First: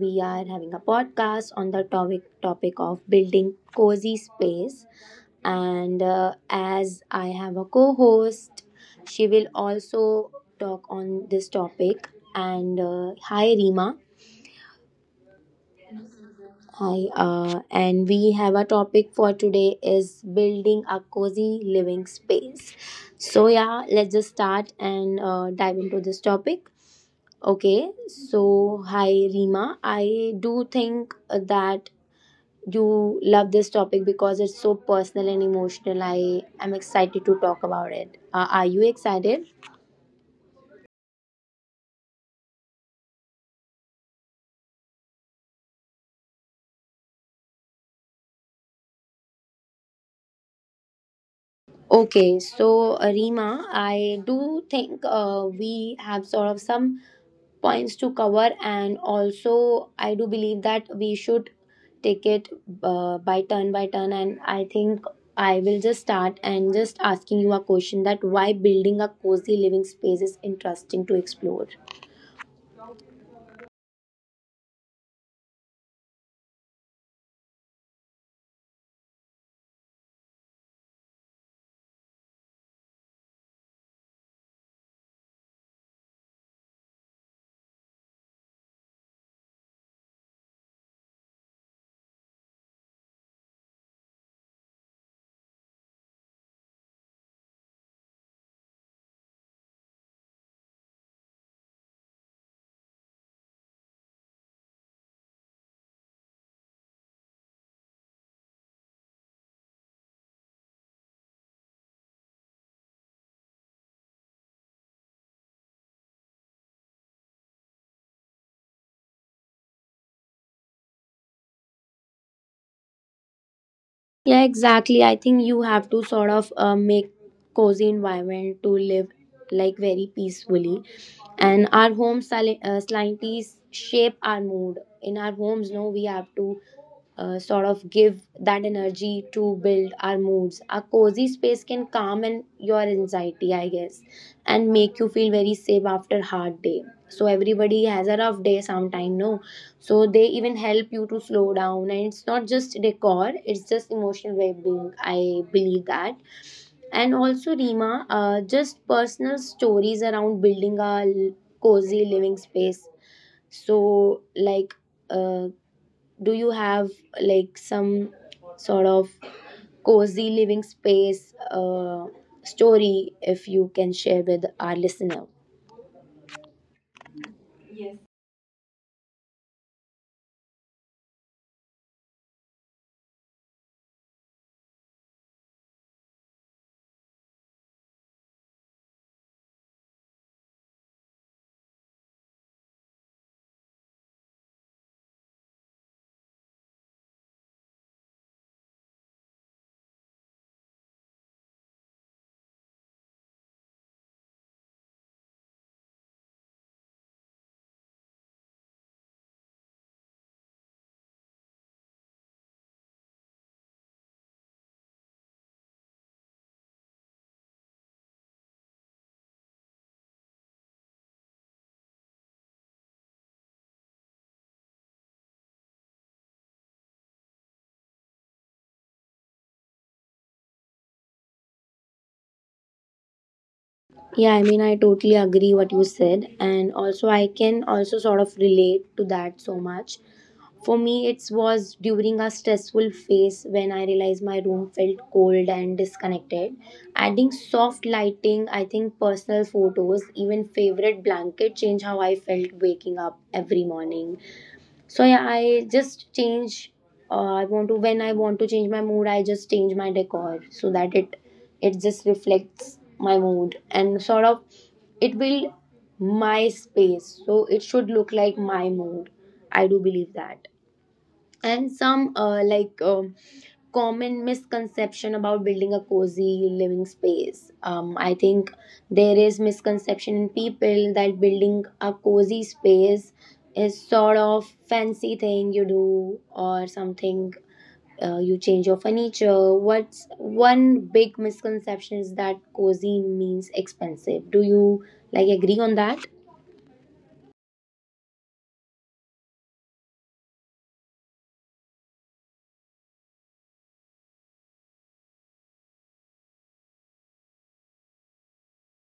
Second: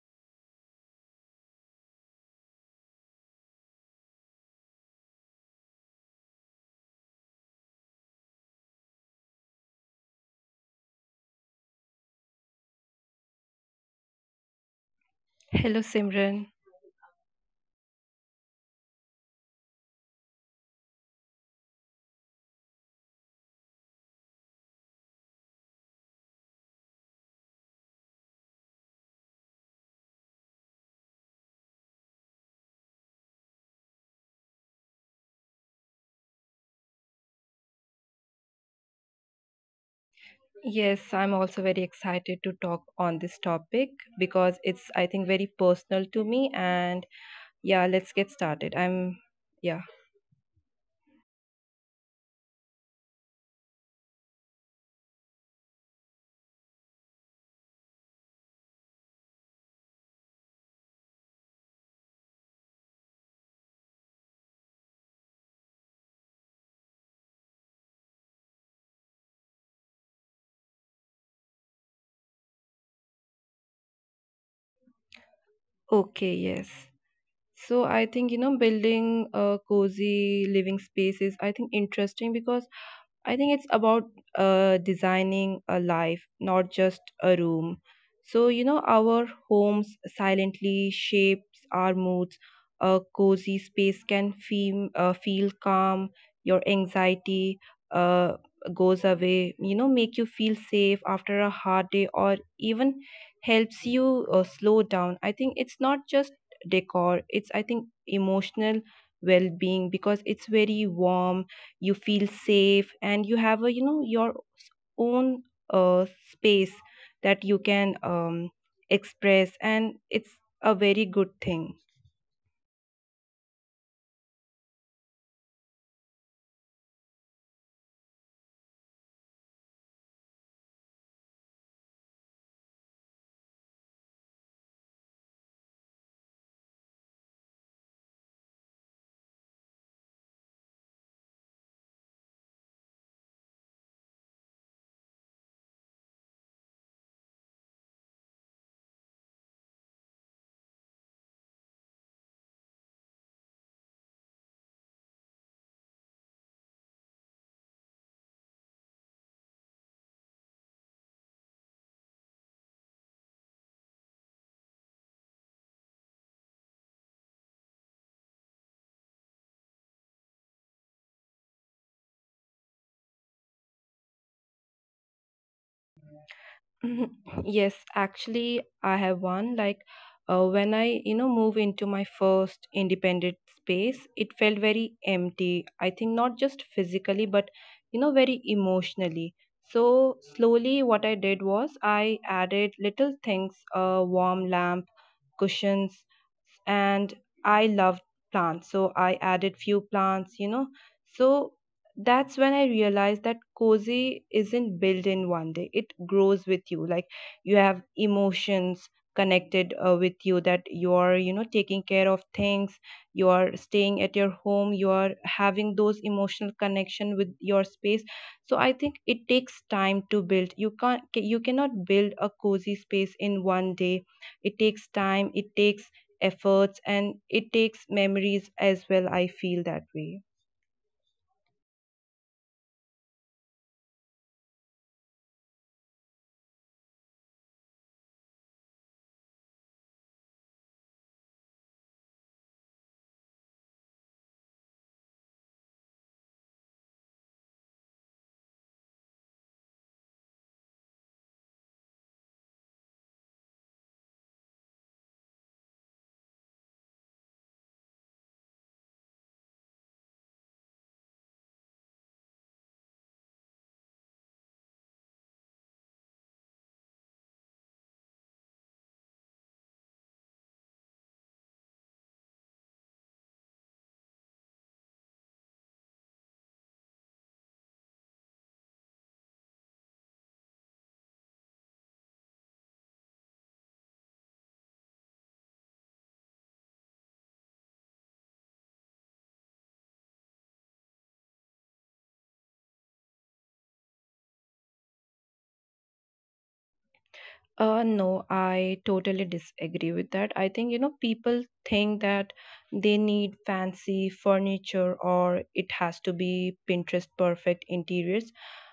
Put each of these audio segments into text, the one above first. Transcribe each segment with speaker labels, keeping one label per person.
Speaker 1: we are having a podcast on the topic of building cozy space and as I have a co-host, she will also talk on this topic and hi Rima.
Speaker 2: Hello, Simran.
Speaker 1: Hi and we have a topic for today is building a cozy living space. So yeah, let's just start and dive into this topic. Okay, so hi Rima. I do think that you love this topic because it's so personal and emotional. I am excited to talk about it. Are you excited?
Speaker 2: Yes, I'm also very excited to talk on this topic because it's, I think, very personal to me. And yeah, let's get started. I'm, yeah.
Speaker 1: Okay, so Rima, I do think we have sort of some points to cover, and also I do believe that we should take it by turn by turn, and I think I will just start and just asking you a question that why building a cozy living space is interesting to explore.
Speaker 2: Okay, yes. So I think, you know, building a cozy living space is, I think, interesting because I think it's about designing a life, not just a room. So, you know, our homes silently shapes our moods. A cozy space can feel, feel calm, your anxiety uh, goes away, you know, make you feel safe after a hard day or even helps you slow down. I think it's not just decor, it's, I think, emotional well-being because it's very warm, you feel safe and you have a, you know, your own uh, space that you can express, and it's a very good thing.
Speaker 1: Yeah, exactly. I think you have to sort of make cozy environment to live like very peacefully, and our homes slightly shape our mood in our homes, no? We have to sort of give that energy to build our moods. Our cozy space can calm and your anxiety, I guess, and make you feel very safe after hard day. So everybody has a rough day sometime, no? So they even help you to slow down, and it's not just decor; it's just emotional well-being. I believe that. And also, Rima, just personal stories around building a cozy living space, so like, uh, do you have like some sort of cozy living space story if you can share with our listener?
Speaker 2: Mhm. Yes, actually, I have one. Like, when I, you know, move into my first independent space, it felt very empty. I think not just physically, but, you know, very emotionally. So, slowly, what I did was I added little things, a warm lamp, cushions, and I loved plants, so I added few plants, you know. So that's when I realized that cozy isn't built in one day, it grows with you. Like, you have emotions connected with you, that you are, you know, taking care of things, you are staying at your home, you are having those emotional connection with your space. So I think it takes time to build. You can't, you cannot build a cozy space in one day. It takes time, it takes efforts, and it takes memories as well, I feel that way.
Speaker 1: Yeah, I mean, I totally agree what you said, and also I can also sort of relate to that so much. For me it was during a stressful phase when I realized my room felt cold and disconnected. Adding soft lighting, I think, personal photos, even favorite blanket change how I felt waking up every morning. So yeah, I just change. I want to, when I want to change my mood, I just change my decor so that it just reflects my mood and sort of it will my space. So it should look like my mood. I do believe that, and some like common misconception about building a cozy living space. I think there is misconception in people that building a cozy space is sort of fancy thing you do or something. You change your furniture. What's one big misconception is that cozy means expensive. Do you like agree on that?
Speaker 2: No, I totally disagree with that. I think, you know, people think that they need fancy furniture or it has to be Pinterest perfect interiors.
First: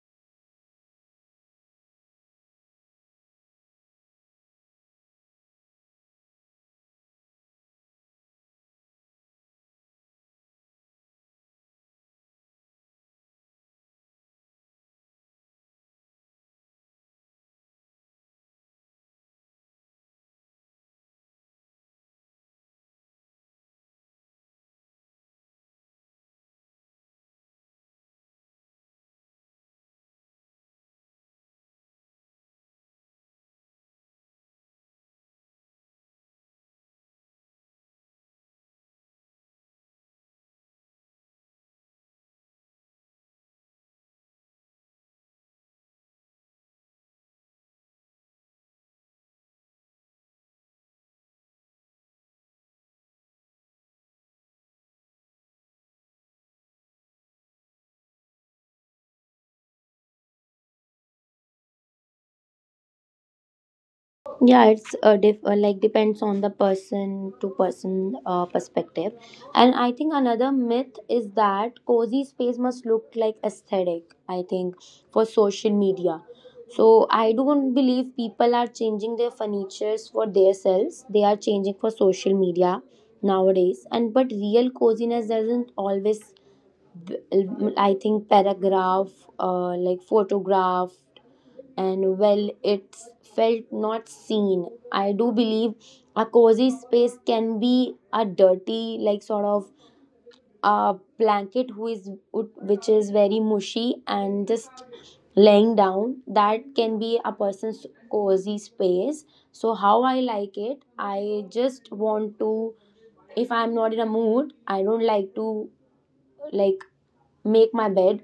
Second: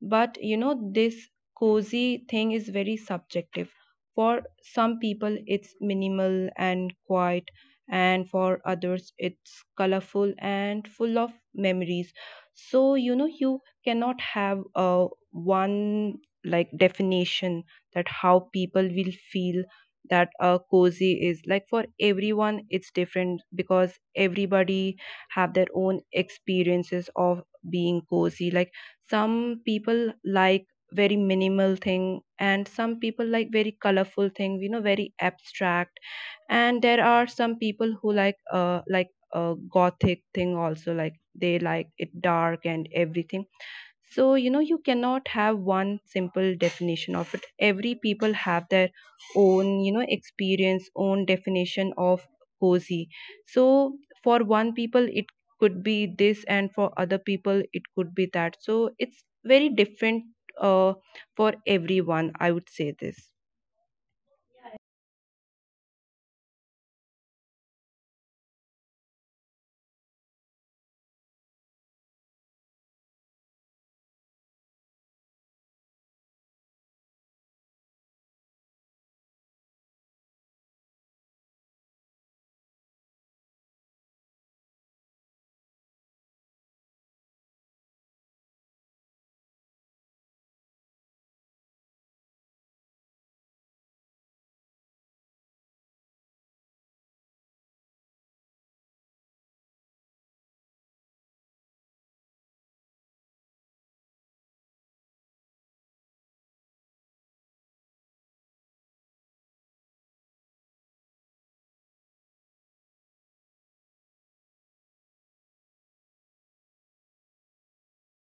Speaker 2: But, you know, this cozy thing is very subjective. For some people, it's minimal and quiet, and for others, it's colorful and full of memories. So, you know, you cannot have one, like, definition that how people will feel, that a cozy is, like, for everyone it's different because everybody have their own experiences of being cozy. Like, some people like very minimal thing, and some people like very colorful thing, you know, very abstract. And there are some people who like, uh, like a gothic thing also, like they like it dark and everything. So, you know, you cannot have one simple definition of it. Every people have their own, you know, experience, own definition of cozy. So, for one people it could be this, and for other people it could be that. So it's very different uh, for everyone, I would say this.
Speaker 1: Yeah, it's like depends on the person to person perspective. And I think another myth is that cozy space must look like aesthetic, I think, for social media. So I don't believe people are changing their furnitures for themselves. They are changing for social media nowadays. And but real coziness doesn't always b- I think paragraph like photograph, and well, it's felt not seen, I do believe. A cozy space can be a dirty like sort of a blanket who is which is very mushy and just laying down. That can be a person's cozy space. So how I like it, I just want to, if I'm not in a mood, I don't like to like make my bed.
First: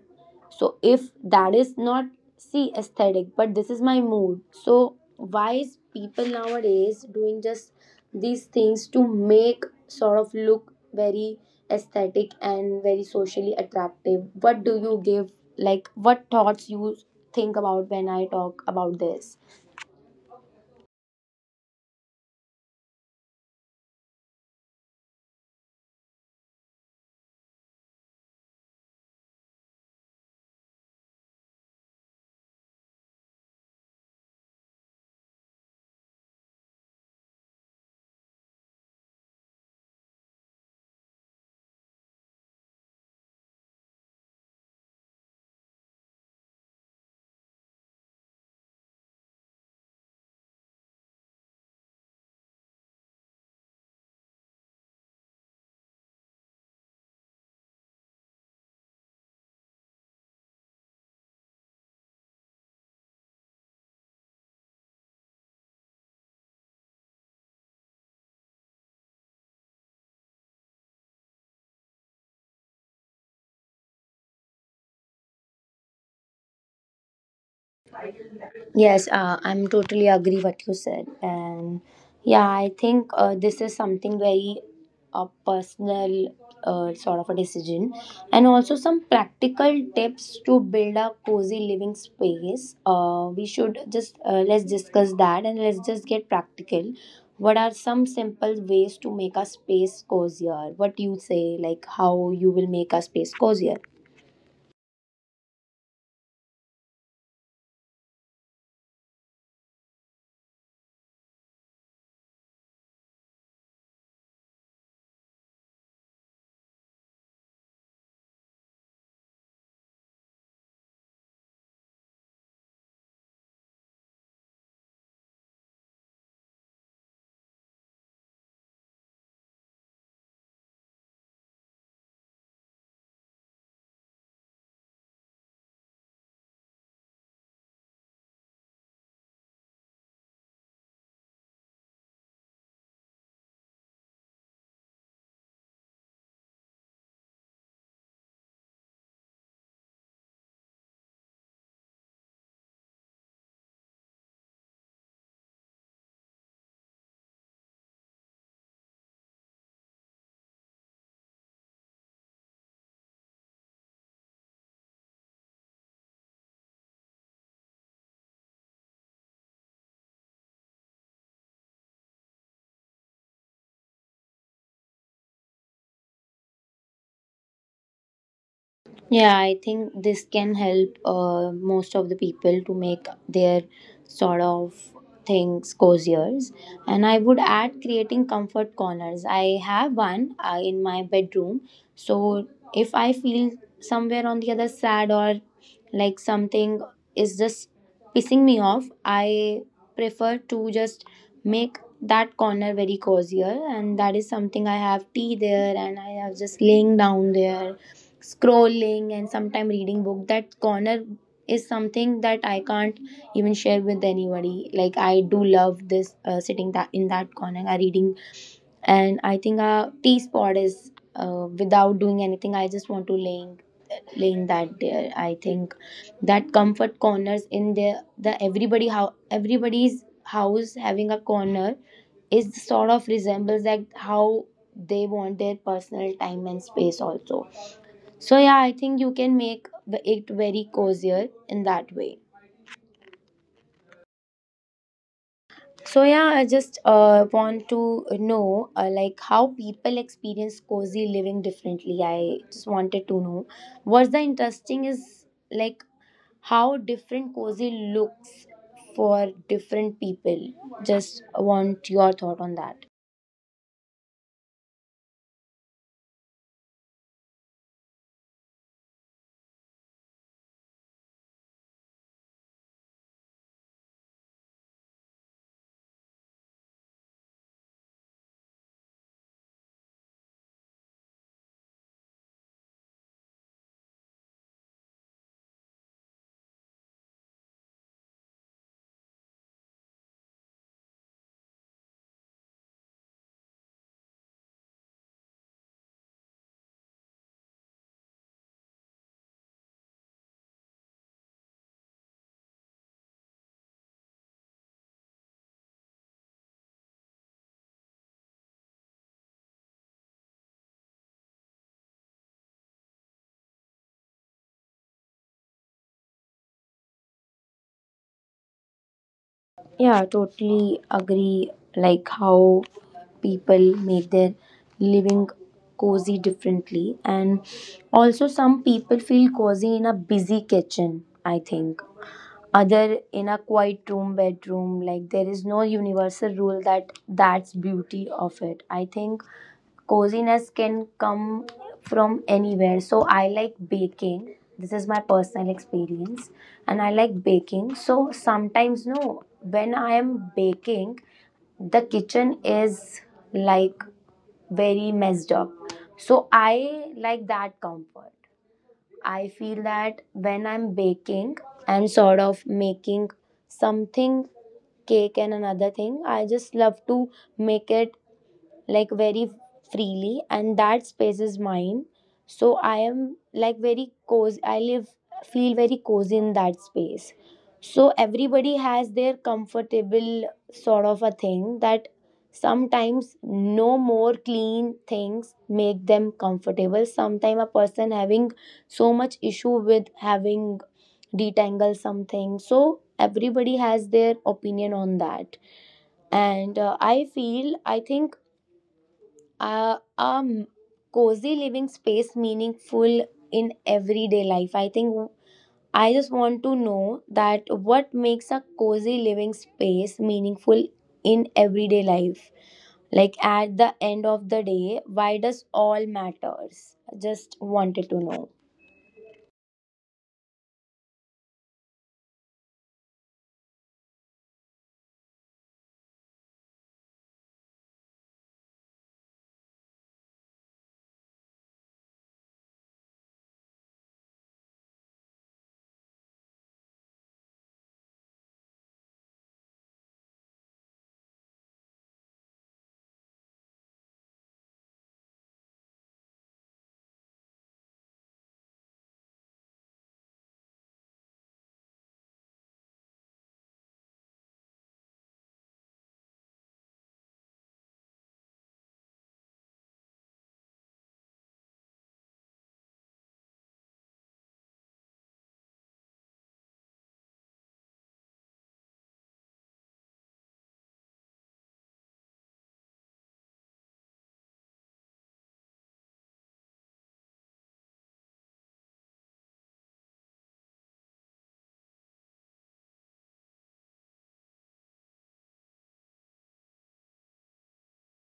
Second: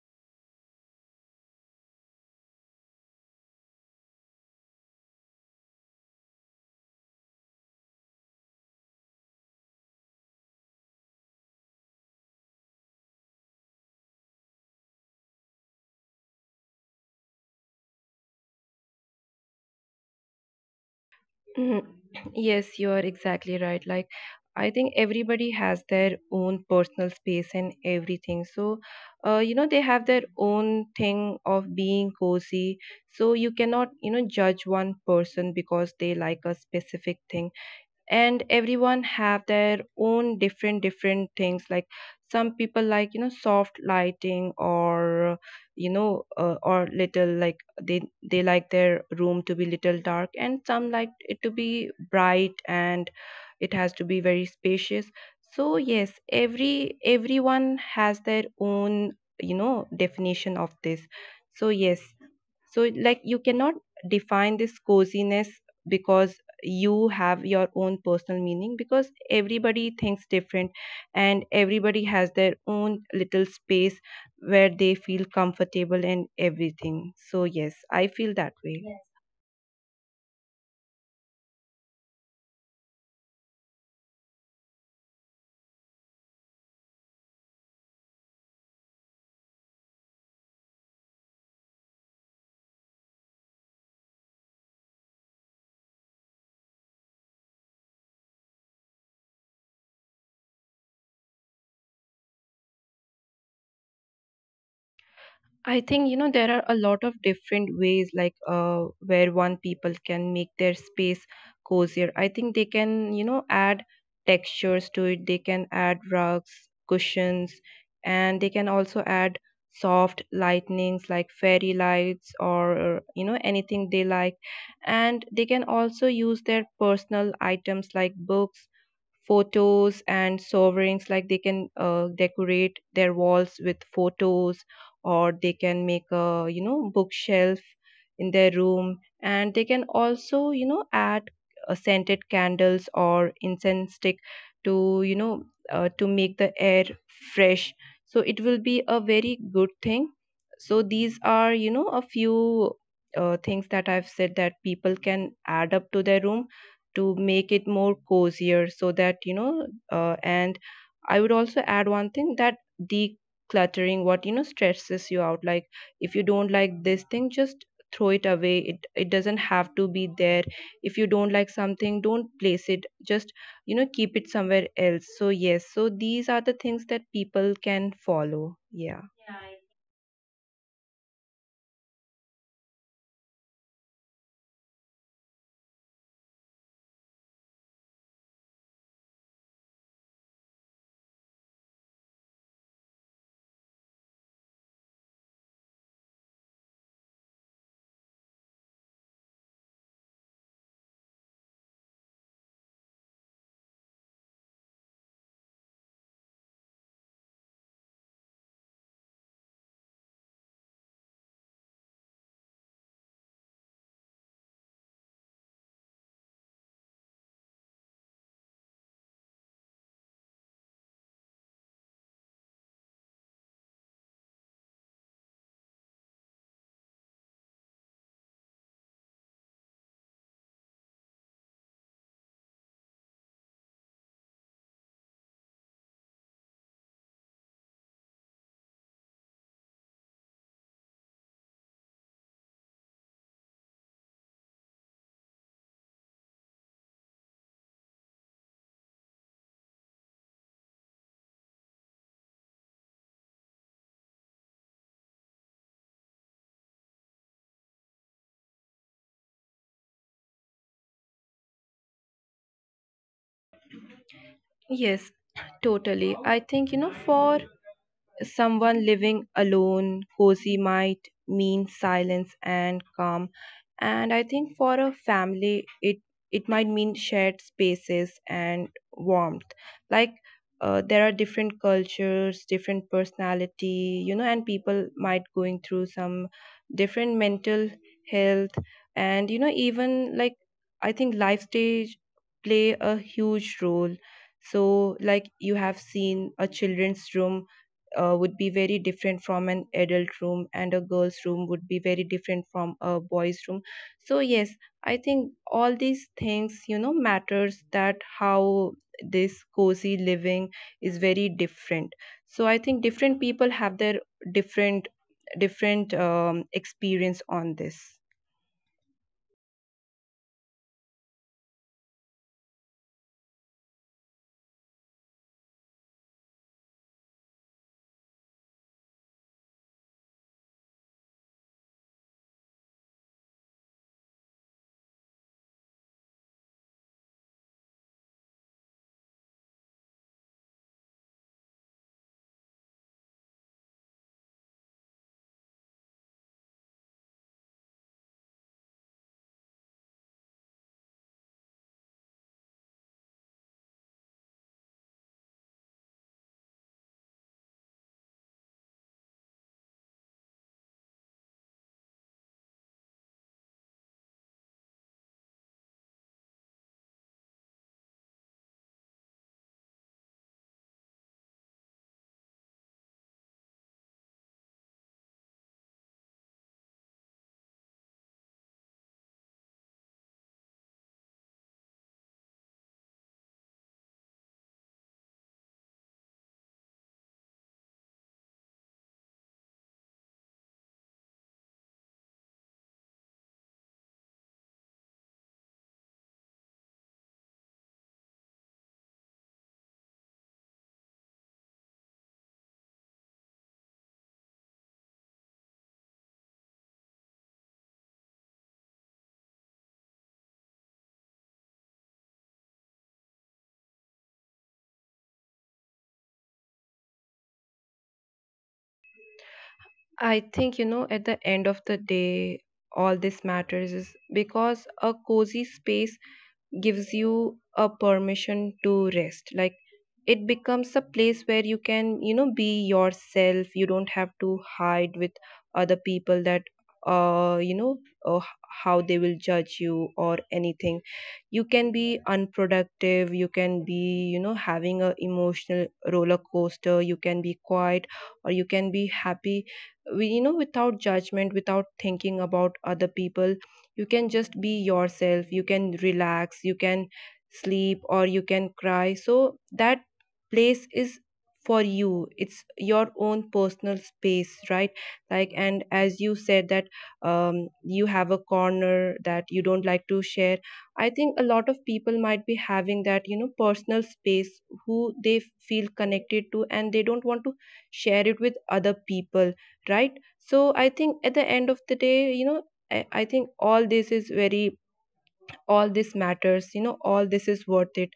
Speaker 1: So if that is not see aesthetic, but this is my mood. So why is people nowadays doing just these things to make sort of look very aesthetic and very socially attractive? What do you give, like what thoughts you think about when I talk about this?
Speaker 2: Mhm. Yes, you are exactly right. Like, I think everybody has their own personal space and everything. So, you know, they have their own thing of being cozy. So, you cannot, you know, judge one person because they like a specific thing, and everyone have their own different things. Like, some people like, you know, soft lighting, or you know, or little, like they like their room to be little dark, and some like it to be bright and it has to be very spacious. So yes, everyone has their own, you know, definition of this. So yes, so, like, you cannot define this coziness because you have your own personal meaning, because everybody thinks different and everybody has their own little space where they feel comfortable and everything. So, yes, I feel that
Speaker 1: Yes,
Speaker 2: way.
Speaker 1: I'm totally agree what you said, and yeah, I think this is something very a personal sort of a decision, and also some practical tips to build a cozy living space. We should just let's discuss that, and let's just get practical. What are some simple ways to make a space cozier? What do you say, like how you will make a space cozier?
Speaker 2: I think, you know, there are a lot of different ways, like, where one people can make their space cozier. I think they can, you know, add textures to it. They can add rugs, cushions, and they can also add soft lightnings like fairy lights, or you know, anything they like. And they can also use their personal items like books, photos, and sovereigns. Like, they can decorate their walls with photos, or they can make a, you know, bookshelf in their room, and they can also, you know, add scented candles or incense stick to, you know, to make the air fresh, so it will be a very good thing. So these are, you know, a few things that I've said that people can add up to their room to make it more cozier, so that you know, and I would also add one thing, that decluttering what, you know, stresses you out. Like, if you don't like this thing, just throw it away, it doesn't have to be there. If you don't like something, don't place it, just, you know, keep it somewhere else. So yes, so these are the things that people can follow, yeah.
Speaker 1: Yeah, I think this can help most of the people to make their sort of things cozier. And I would add creating comfort corners. I have one in my bedroom. So if I feel somewhere on the other sad or like something is just pissing me off, I prefer to just make that corner very cozier. And that is something I have tea there, and I have just laying down there scrolling and sometimes reading book. That corner is something that I can't even share with anybody. Like I do love this sitting that in that corner and reading, and I think our tea spot is without doing anything, I just want to laying that there. I think that comfort corners in the everybody, how everybody's house having a corner is sort of resembles like how they want their personal time and space also. So yeah, I think you can make it very cozier in that way. So yeah, I just want to know like how people experience cozy living differently. I just wanted to know what's the interesting is like how different cozy looks for different people. Just want your thought on that.
Speaker 2: Yes, totally. I think, you know, for someone living alone, cozy might mean silence and calm, and I think for a family it might mean shared spaces and warmth. Like, there are different cultures, different personality, you know, and people might going through some different mental health, and you know, even like, I think life stage play a huge role. So, like, you have seen a children's room would be very different from an adult room, and a girl's room would be very different from a boy's room. So yes, I think all these things, you know, matters, that how this cozy living is very different. So I think different people have their different different experience on this.
Speaker 1: Yeah, totally agree. Like how people make their living cozy differently, and also some people feel cozy in a busy kitchen, I think. Other in a quiet room, bedroom, like there is no universal rule. That that's beauty of it. I think coziness can come from anywhere. So I like baking. This is my personal experience, and I like baking. So sometimes, no, when I am baking, the kitchen is like very messed up. So I like that comfort. I feel that when I'm baking and sort of making something, cake. And another thing, I just love to make it like very freely, and that space is mine. So I am like very cozy I live feel very cozy in that space. So everybody has their comfortable sort of a thing that sometimes, no, more clean things make them comfortable, sometimes a person having so much issue with having detangle something. So everybody has their opinion on that. And I feel I think uh, um cozy living space meaningful in everyday life. I think I just want to know that what makes a cozy living space meaningful in everyday life. Like at the end of the day, why does all matters? Just wanted to know.
Speaker 2: I think, you know, at the end of the day all this matters is because a cozy space gives you a permission to rest. Like, it becomes a place where you can, you know, be yourself. You don't have to hide with other people that, uh, you know, uh, how they will judge you or anything. You can be unproductive, you can be, you know, having a emotional roller coaster, you can be quiet, or you can be happy, you know, without judgment, without thinking about other people. You can just be yourself, you can relax, you can sleep, or you can cry. So that place is for you, it's your own personal space, right? Like, and as you said that, you have a corner that you don't like to share. I think a lot of people might be having that, you know, personal space who they feel connected to, and they don't want to share it with other people, right. So I think at the end of the day, you know, I think all this is very, all this matters, you know, all this is worth it.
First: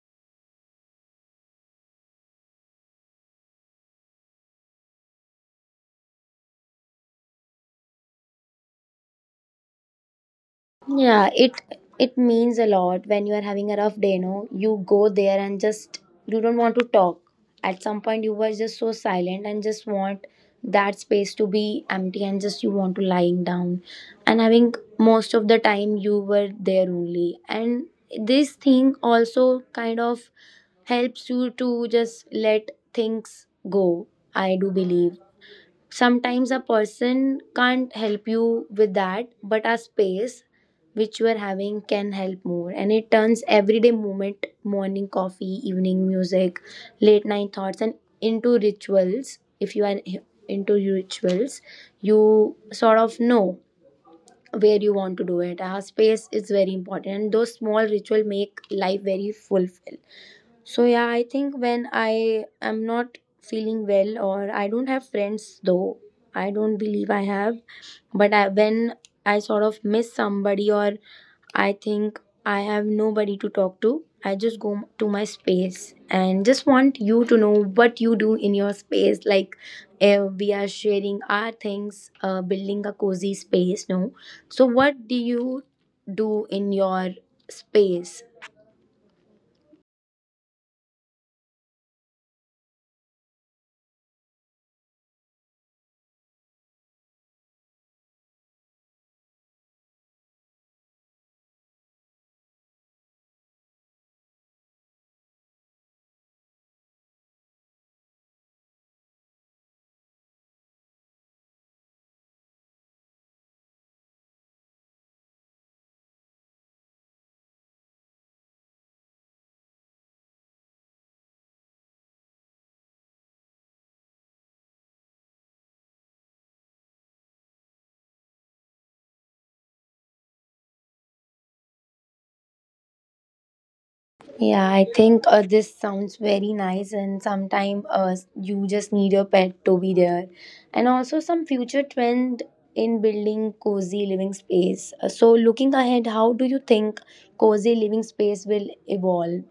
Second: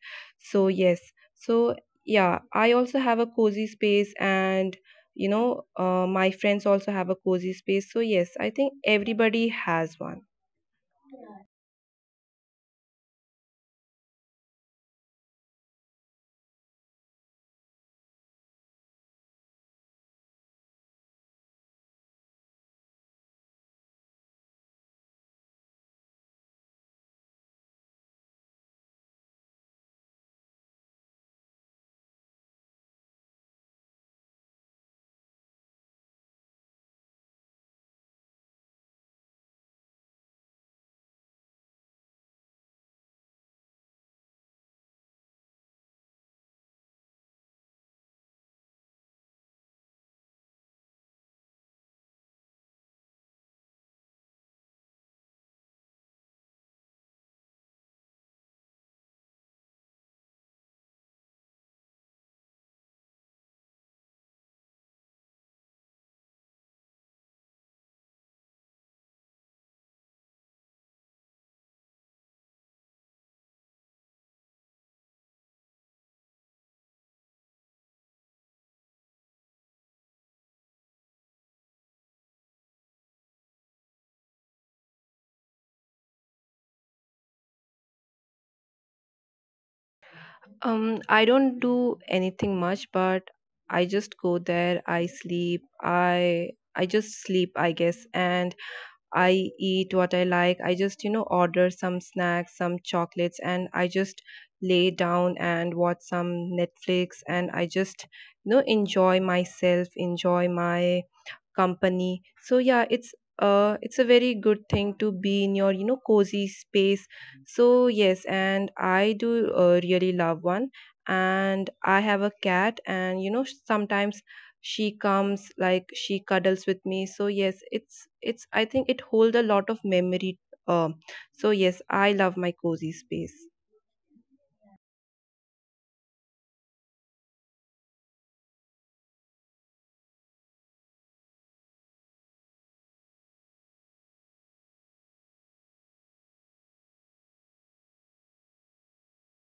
Speaker 2: So yes. So yeah, I also have a cozy space, and you know, my friends also have a cozy space. So yes, I think everybody has one.
Speaker 1: Yeah, it means a lot when you are having a rough day, no? You go there, and just you don't want to talk. At some point you were just so silent and just want that space to be empty, and just you want to lying down. And I think most of the time you were there only. And this thing also kind of helps you to just let things go. I do believe sometimes a person can't help you with that, but our space which we're having can help more. And it turns everyday moment, morning coffee, evening music, late night thoughts, and into rituals. If you are into rituals, you sort of know where you want to do it. Our space is very important, and those small rituals make life very fulfilling. So yeah, I think when I am not feeling well or I don't have friends, though I don't believe I have, but I, when I sort of miss somebody or I think I have nobody to talk to, I just go to my space and just want you to know what you do in your space. Like eh, we are sharing our things, building a cozy space. No, so what do you do in your space?
Speaker 2: Um, I don't do anything much, but I just go there, I sleep, I just sleep, I guess, and I eat what I like. I just, you know, order some snacks, some chocolates, and I just lay down and watch some Netflix, and I just, you know, enjoy myself, enjoy my company. So yeah, it's, it's a very good thing to be in your, you know, cozy space. So yes, and I do really love one, and I have a cat, and you know, sometimes she comes, like she cuddles with me. So yes, it's, I think, it holds a lot of memory, um. So yes, I love my cozy space.
Speaker 1: Yeah, I think this sounds very nice, and sometimes you just need your pet to be there. And also, some future trend in building cozy living space. So, looking ahead, how do you think cozy living space will evolve?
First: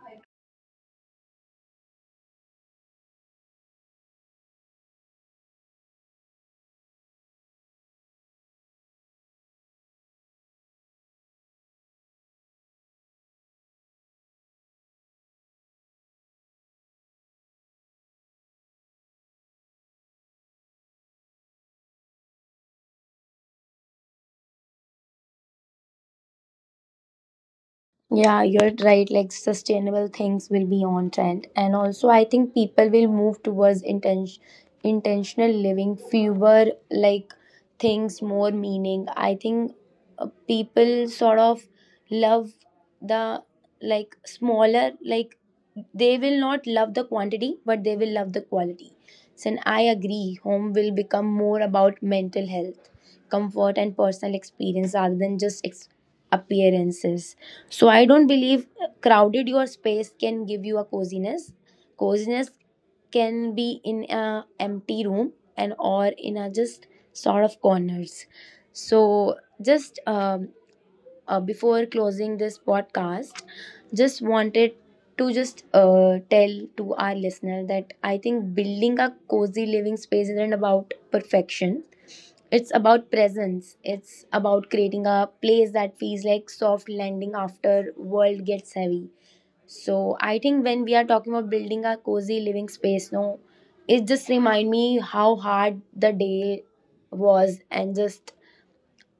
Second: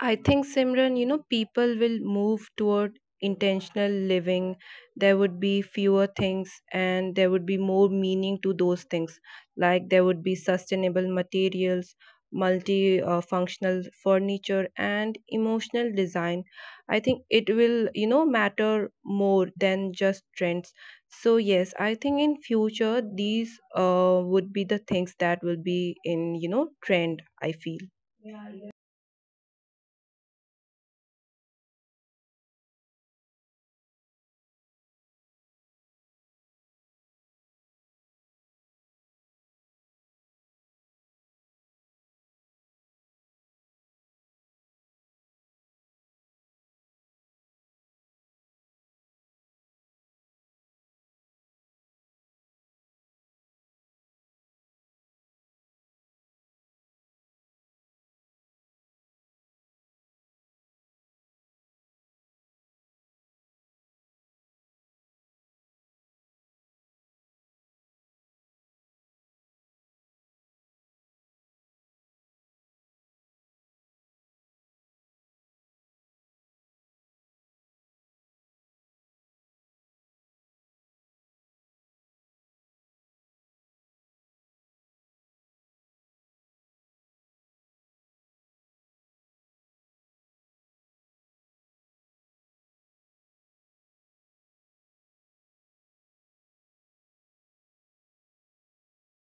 Speaker 2: I think Simran, you know, people will move toward intentional living. There would be fewer things and there would be more meaning to those things. Like there would be sustainable materials, multi functional furniture, and emotional design. I think it will, you know, matter more than just trends. So yes, I think in future these would be the things that will be in, you know, trend, I feel.
Speaker 1: Yeah, you're right. Like sustainable things will be on trend. And also I think people will move towards intentional living, fewer like things, more meaning. I think people sort of love the like smaller, like they will not love the quantity, but they will love the quality. So and I agree home will become more about mental health, comfort and personal experience rather than just appearances. So I don't believe crowded your space can give you a coziness. Coziness can be in a empty room and or in a just sort of corners. So just before closing this podcast, just wanted to just tell to our listener that I think building a cozy living space isn't about perfection, it's about presence. It's about creating a place that feels like soft landing after world gets heavy. So I think when we are talking about building a cozy living space, no, it just remind me how hard the day was, and just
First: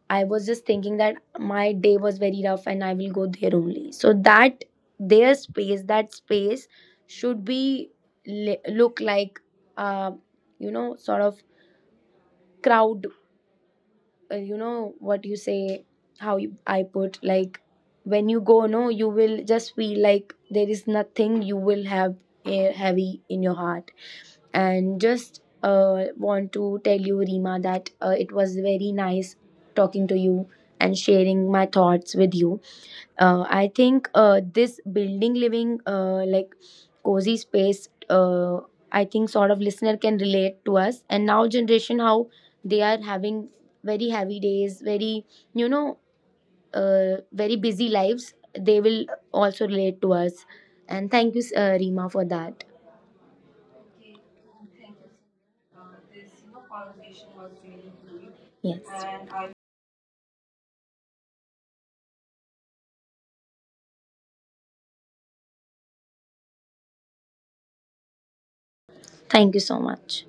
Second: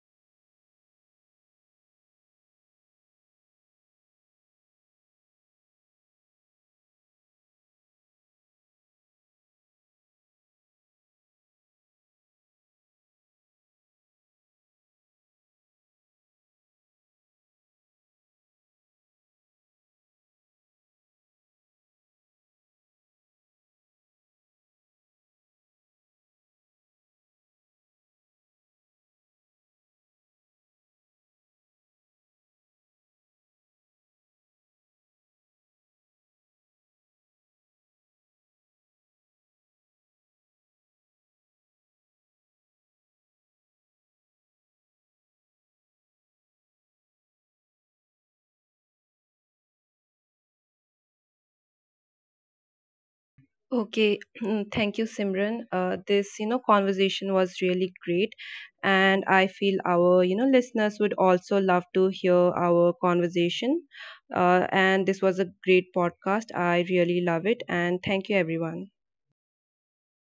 Speaker 1: I was just thinking that my day was very rough and I will go there only. So that their space, that space should be look like uh, you know sort of crowd, you know what you say, how you, I put like when you go, no, you will just feel like there is nothing, you will have heavy in your heart. And just want to tell you, Rima, that it was very nice talking to you and sharing my thoughts with you. I think this building living like cozy space. I think sort of listener can relate to us, and now generation how they are having very heavy days, very you know very busy lives. They will also relate to us. And thank you, Rima, for that.
Speaker 2: Okay, thank you, Simran. This, you know, conversation was really great,
Speaker 1: Yes,
Speaker 2: and I feel our, you know, listeners would also love to hear our conversation. And this was a great podcast. I really love it, and thank you, everyone.
Speaker 1: thank you so much.